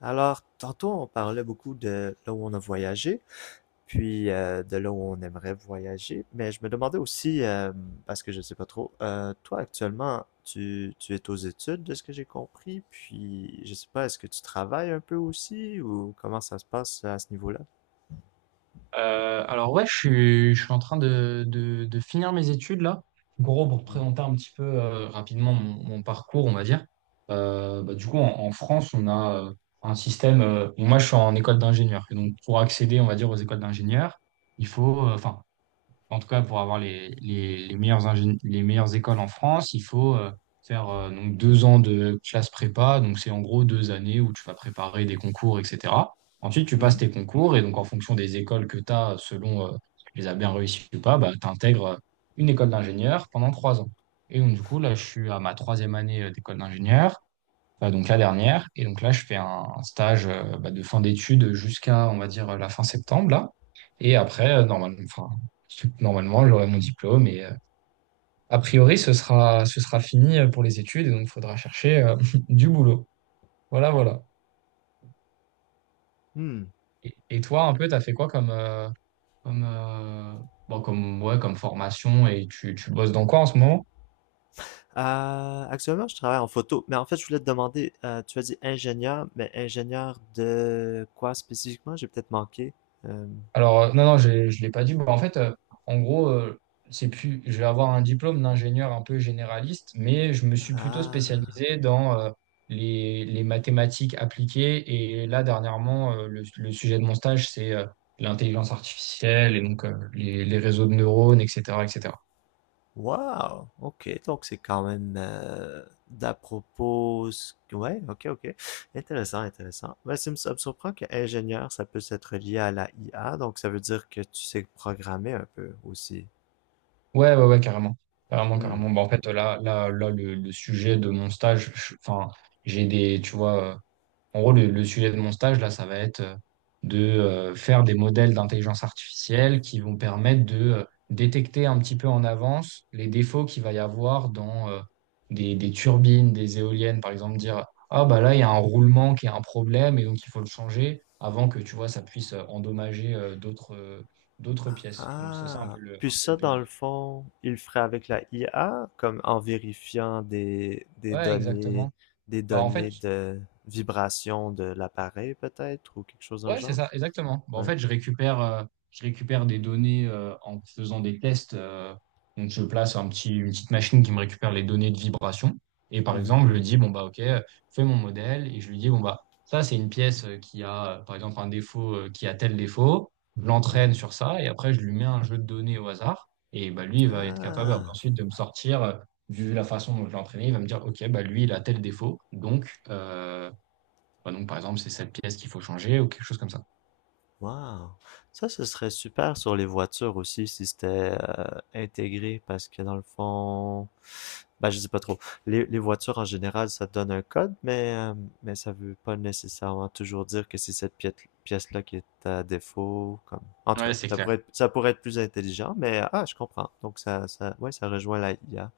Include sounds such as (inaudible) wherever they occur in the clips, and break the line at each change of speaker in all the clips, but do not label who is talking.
Alors, tantôt, on parlait beaucoup de là où on a voyagé, puis de là où on aimerait voyager, mais je me demandais aussi, parce que je ne sais pas trop, toi actuellement, tu es aux études, de ce que j'ai compris, puis je sais pas, est-ce que tu travailles un peu aussi, ou comment ça se passe à ce niveau-là?
Alors ouais, je suis en train de finir mes études là. Gros, pour
Mm.
présenter un petit peu rapidement mon parcours, on va dire. Bah, du coup, en France, on a un système. Bon, moi, je suis en école d'ingénieur. Et donc, pour accéder, on va dire, aux écoles d'ingénieurs, il faut, enfin. En tout cas, pour avoir les les meilleures écoles en France, il faut faire donc 2 ans de classe prépa. Donc, c'est en gros 2 années où tu vas préparer des concours, etc. Ensuite, tu
Mhm.
passes tes concours et donc, en fonction des écoles que tu as, selon si tu les as bien réussies ou pas, bah, tu intègres une école d'ingénieur pendant 3 ans. Et donc, du coup, là, je suis à ma troisième année, d'école d'ingénieur, donc la dernière. Et donc là, je fais un stage, bah, de fin d'études jusqu'à, on va dire, la fin septembre, là. Et après, normalement, enfin, normalement, j'aurai mon diplôme et, a priori, ce sera fini, pour les études, et donc il faudra chercher (laughs) du boulot. Voilà, voilà.
Hmm.
Et toi, un peu, t'as fait quoi comme, comme, bon, comme, ouais, comme formation, et tu bosses dans quoi en ce moment?
Actuellement, je travaille en photo, mais en fait, je voulais te demander, tu as dit ingénieur, mais ingénieur de quoi spécifiquement? J'ai peut-être manqué. Euh,
Alors, non, non, je ne l'ai pas dit. Bon, en fait, en gros, c'est plus, je vais avoir un diplôme d'ingénieur un peu généraliste, mais je me suis plutôt
ah.
spécialisé dans les mathématiques appliquées. Et là, dernièrement, le sujet de mon stage, c'est l'intelligence artificielle, et donc les réseaux de neurones, etc., etc.
Wow, OK, donc c'est quand même d'à propos... Ouais, OK, OK. Intéressant, intéressant. Mais ça me surprend que ingénieur, ça puisse être lié à la IA, donc ça veut dire que tu sais programmer un peu aussi.
Ouais, ouais, ouais, carrément. Carrément,
Hmm.
carrément. Bah, en fait, là, le sujet de mon stage, enfin, j'ai des, tu vois, en gros, le sujet de mon stage, là, ça va être de faire des modèles d'intelligence artificielle qui vont permettre de détecter un petit peu en avance les défauts qu'il va y avoir dans des turbines, des éoliennes, par exemple, dire, ah, bah là, il y a un roulement qui est un problème, et donc il faut le changer avant que, tu vois, ça puisse endommager, d'autres, d'autres pièces. Donc, c'est ça un
Ah!
peu le,
Puis
un peu le
ça,
but.
dans le fond, il le ferait avec la IA, comme en vérifiant
Ouais, exactement.
des
Bah, en fait,
données de vibration de l'appareil, peut-être, ou quelque chose dans le
ouais, c'est
genre?
ça, exactement. Bah, en
Ouais.
fait, je récupère des données, en faisant des tests. Donc, je place une petite machine qui me récupère les données de vibration. Et par
Mhm,
exemple, je lui
mhm,
dis, bon, bah, OK, fais mon modèle. Et je lui dis, bon, bah, ça, c'est une pièce, qui a, par exemple, un défaut, qui a tel défaut. Je
mhm.
l'entraîne sur ça. Et après, je lui mets un jeu de données au hasard. Et bah, lui, il va être capable après,
Ah!
ensuite, de me sortir, vu la façon dont je l'ai entraîné, il va me dire, OK, bah, lui, il a tel défaut. Donc, bah, donc, par exemple, c'est cette pièce qu'il faut changer, ou quelque chose comme ça.
Wow, ça, ce serait super sur les voitures aussi si c'était intégré parce que dans le fond, ben, je sais pas trop. Les voitures en général, ça donne un code, mais ça veut pas nécessairement toujours dire que c'est cette pièce, pièce-là qui est à défaut. Comme... En tout
Ouais,
cas,
c'est clair.
ça pourrait être plus intelligent, mais ah, je comprends. Donc, ça, ouais, ça rejoint la IA.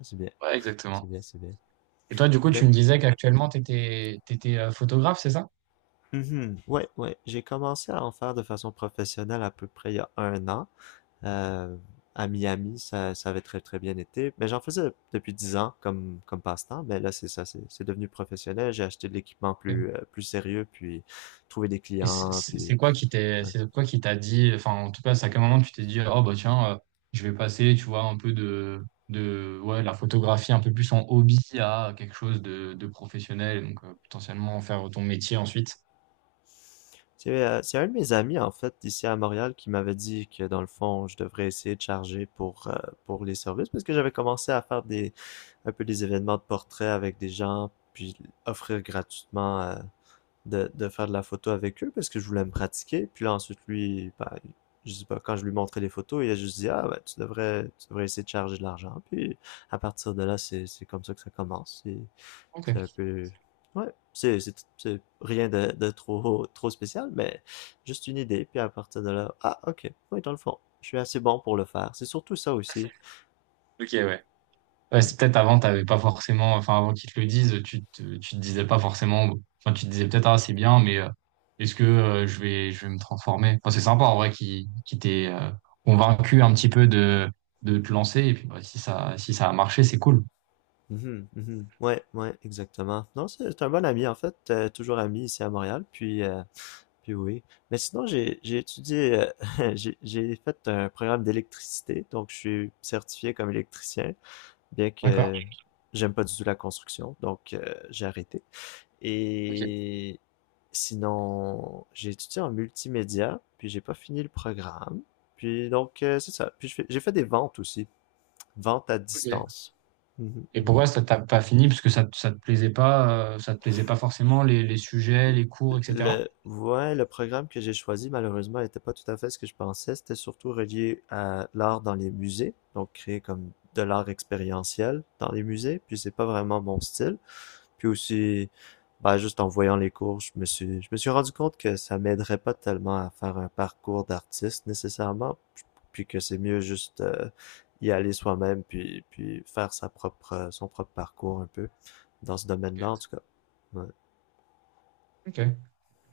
C'est bien,
Ouais,
c'est
exactement.
bien, c'est bien.
Et toi, du coup,
Mais,
tu me disais qu'actuellement, tu étais photographe, c'est ça?
mhm, ouais, ouais, j'ai commencé à en faire de façon professionnelle à peu près il y a un an. Euh, à Miami, ça avait très très bien été. Mais j'en faisais depuis 10 ans comme, comme passe-temps. Mais là, c'est ça, c'est devenu professionnel. J'ai acheté de l'équipement
Ok.
plus, plus sérieux, puis trouvé des clients, puis... ouais.
C'est quoi qui t'a dit, enfin, en tout cas, c'est à quel moment tu t'es dit, oh bah tiens, je vais passer, tu vois, un peu de ouais, la photographie un peu plus en hobby, à quelque chose de professionnel, donc potentiellement en faire ton métier ensuite.
C'est un de mes amis, en fait, ici à Montréal, qui m'avait dit que, dans le fond, je devrais essayer de charger pour les services, parce que j'avais commencé à faire des, un peu des événements de portrait avec des gens, puis offrir gratuitement de faire de la photo avec eux parce que je voulais me pratiquer. Puis là, ensuite, lui, ben, je sais pas, quand je lui montrais les photos, il a juste dit, ah, ben, tu devrais essayer de charger de l'argent. Puis à partir de là, c'est comme ça que ça commence. C'est un
Ok.
peu, ouais, c'est rien de, de trop, trop spécial, mais juste une idée. Puis à partir de là, ah, ok, oui, dans le fond, je suis assez bon pour le faire. C'est surtout ça aussi.
Ok, ouais. Ouais, c'est peut-être avant, t'avais pas forcément, enfin avant qu'ils te le disent, tu te disais pas forcément, enfin tu te disais peut-être ah c'est bien, mais est-ce que, je vais me transformer? Enfin c'est sympa en vrai qui t'ait convaincu un petit peu de te lancer, et puis bah, si ça a marché, c'est cool.
Mhm, mhm. Ouais, ouais, exactement. Non, c'est un bon ami en fait, toujours ami ici à Montréal. Puis puis oui. Mais sinon, j'ai étudié, (laughs) j'ai fait un programme d'électricité, donc je suis certifié comme électricien, bien
D'accord.
que j'aime pas du tout la construction, donc j'ai arrêté.
Ok.
Et sinon, j'ai étudié en multimédia, puis j'ai pas fini le programme. Puis donc, c'est ça. Puis j'ai fait des ventes aussi, ventes à
Ok.
distance. Mhm,
Et
mhm.
pourquoi ça t'a pas fini? Parce que ça te plaisait pas forcément les sujets, les cours, etc.
Le ouais, le programme que j'ai choisi, malheureusement, n'était pas tout à fait ce que je pensais. C'était surtout relié à l'art dans les musées, donc créer comme de l'art expérientiel dans les musées, puis c'est pas vraiment mon style. Puis aussi, bah, juste en voyant les cours, je me suis rendu compte que ça m'aiderait pas tellement à faire un parcours d'artiste nécessairement, puis que c'est mieux juste y aller soi-même, puis, puis faire sa propre, son propre parcours un peu dans ce domaine-là, en
Ok.
tout cas. Ouais.
Ok,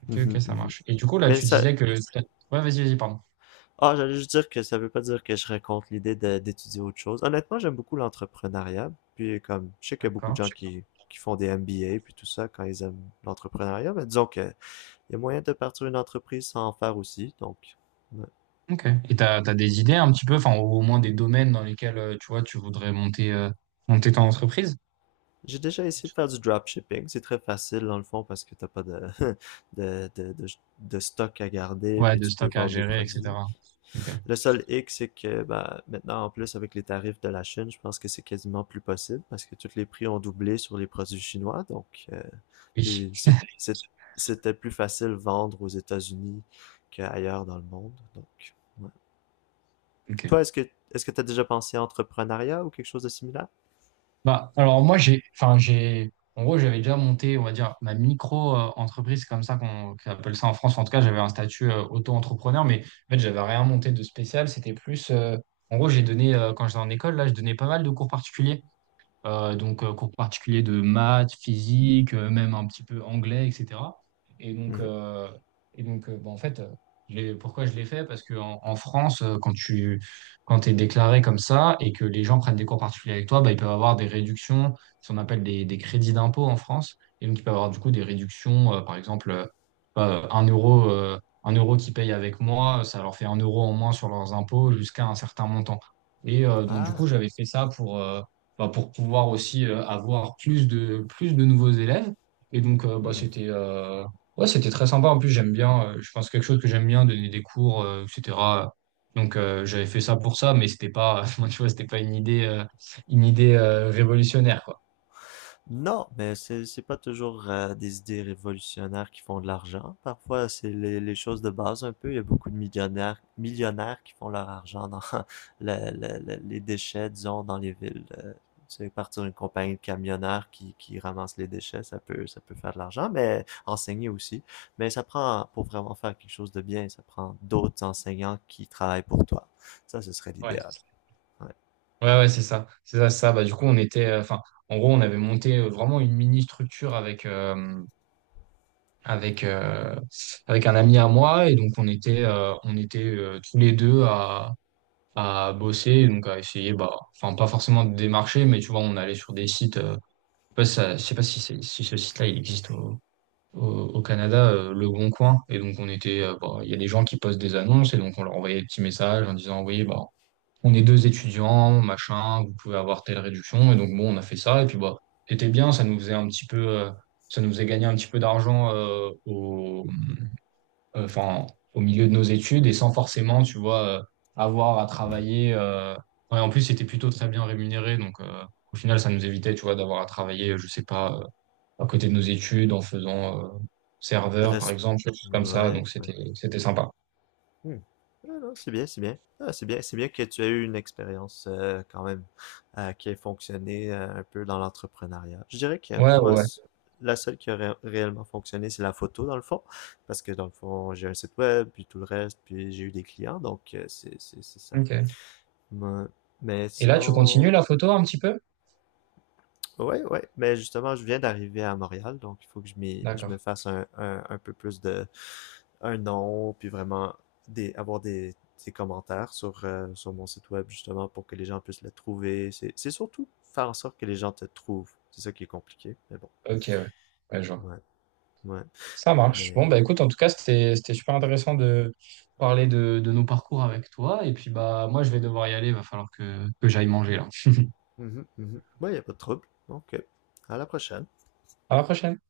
ok,
Mhm,
ok, ça
mhm.
marche. Et du coup, là,
Mais
tu
ça,
disais que... ouais, vas-y, vas-y, pardon.
ah, j'allais juste dire que ça veut pas dire que je raconte d'étudier autre chose. Honnêtement, j'aime beaucoup l'entrepreneuriat. Puis comme, je sais qu'il y a beaucoup de
D'accord.
gens qui font des MBA puis tout ça quand ils aiment l'entrepreneuriat, mais disons que il y a moyen de partir une entreprise sans en faire aussi. Donc, ouais.
Ok. Et t'as des idées un petit peu, enfin, au moins des domaines dans lesquels, tu vois, tu voudrais monter, monter ton entreprise?
J'ai déjà essayé de faire du dropshipping. C'est très facile dans le fond parce que t'as pas de, (laughs) de, de, de, de stock à garder
Ouais,
puis
de
tu peux
stock à
vendre des
gérer,
produits.
etc. Ok.
Le seul hic, c'est que bah, maintenant, en plus, avec les tarifs de la Chine, je pense que c'est quasiment plus possible parce que tous les prix ont doublé sur les produits chinois. Donc,
Oui.
puis c'était plus facile vendre aux États-Unis qu'ailleurs dans le monde. Donc, ouais.
Ok.
Toi, est-ce que tu as déjà pensé à entrepreneuriat ou quelque chose de similaire?
Bah, alors moi, en gros, j'avais déjà monté, on va dire, ma micro-entreprise, comme ça qu'on appelle ça en France. En tout cas, j'avais un statut, auto-entrepreneur, mais en fait, j'avais rien monté de spécial. C'était plus, en gros, quand j'étais en école, là, je donnais pas mal de cours particuliers. Donc, cours particuliers de maths, physique, même un petit peu anglais, etc. Et donc,
Mhm.
euh, Bah, en fait, pourquoi je l'ai fait? Parce qu'en en en France, quand t'es déclaré comme ça, et que les gens prennent des cours particuliers avec toi, bah, ils peuvent avoir des réductions, ce qu'on appelle des crédits d'impôt en France. Et donc, ils peuvent avoir, du coup, des réductions, par exemple, euh, un euro, euh, 1 euro qu'ils payent avec moi, ça leur fait 1 euro en moins sur leurs impôts, jusqu'à un certain montant. Et donc, du
Ah,
coup, j'avais fait ça pour, enfin, pour pouvoir aussi avoir plus de nouveaux élèves. Et donc, bah,
hmm.
c'était ouais, c'était très sympa. En plus, j'aime bien, je pense quelque chose que j'aime bien, donner des cours, etc. Donc, j'avais fait ça pour ça, mais c'était pas, (laughs) moi, tu vois, c'était pas une idée révolutionnaire, quoi.
Non, mais c'est pas toujours des idées révolutionnaires qui font de l'argent. Parfois, c'est les choses de base un peu. Il y a beaucoup de millionnaires qui font leur argent dans (laughs) les déchets, disons, dans les villes. Tu sais, partir d'une compagnie de camionneurs qui ramasse les déchets, ça peut faire de l'argent, mais enseigner aussi. Mais ça prend pour vraiment faire quelque chose de bien, ça prend d'autres enseignants qui travaillent pour toi. Ça, ce serait
Ouais,
l'idéal. Ouais.
ouais, ouais, c'est ça. C'est ça, c'est ça. Bah, du coup, en gros, on avait monté vraiment une mini structure avec, euh, avec un ami à moi. Et donc, on était tous les deux à bosser, donc à essayer, bah, enfin pas forcément de démarcher, mais tu vois, on allait sur des sites, je sais pas si, c'est- si ce site-là il existe au Canada, Le Bon Coin, et donc on était, bah, il y a des gens qui postent des annonces, et donc on leur envoyait des petits messages en disant, oui, bah, on est deux étudiants, machin, vous pouvez avoir telle réduction, et donc bon, on a fait ça, et puis bah, c'était bien, ça nous faisait gagner un petit peu d'argent, euh, enfin, au milieu de nos études, et sans forcément, tu vois, avoir à travailler. Ouais, en plus, c'était plutôt très bien rémunéré, donc au final, ça nous évitait, tu vois, d'avoir à travailler, je sais pas, à côté de nos études, en faisant serveur, par
Reste.
exemple, choses comme ça.
Ouais,
Donc
ouais.
c'était sympa.
Hmm. Ah non, c'est bien, c'est bien. Ah, c'est bien que tu aies eu une expérience quand même qui ait fonctionné un peu dans l'entrepreneuriat. Je dirais que
Ouais,
moi,
ouais.
la seule qui a réellement fonctionné, c'est la photo dans le fond, parce que dans le fond, j'ai un site web, puis tout le reste, puis j'ai eu des clients, donc c'est c'est ça.
Ok.
Moi- Mais
Et là, tu continues
sinon,
la photo un petit peu?
ouais, ouais, mais justement, je viens d'arriver à Montréal, donc il faut que je me
D'accord.
fasse un, un peu plus de un nom, puis vraiment des, avoir des commentaires sur, sur mon site web, justement, pour que les gens puissent le trouver. C'est surtout faire en sorte que les gens te trouvent. C'est ça qui est compliqué, mais bon.
Ok, ouais. Ouais, je vois.
Ouais, ouais,
Ça marche.
mais...
Bon, bah écoute, en tout cas, c'était super intéressant de parler de nos parcours avec toi. Et puis bah moi, je vais devoir y aller. Il va falloir que j'aille manger là.
Mhm, mhm. Ouais, y a pas de trouble. Donc, à la prochaine.
À la prochaine.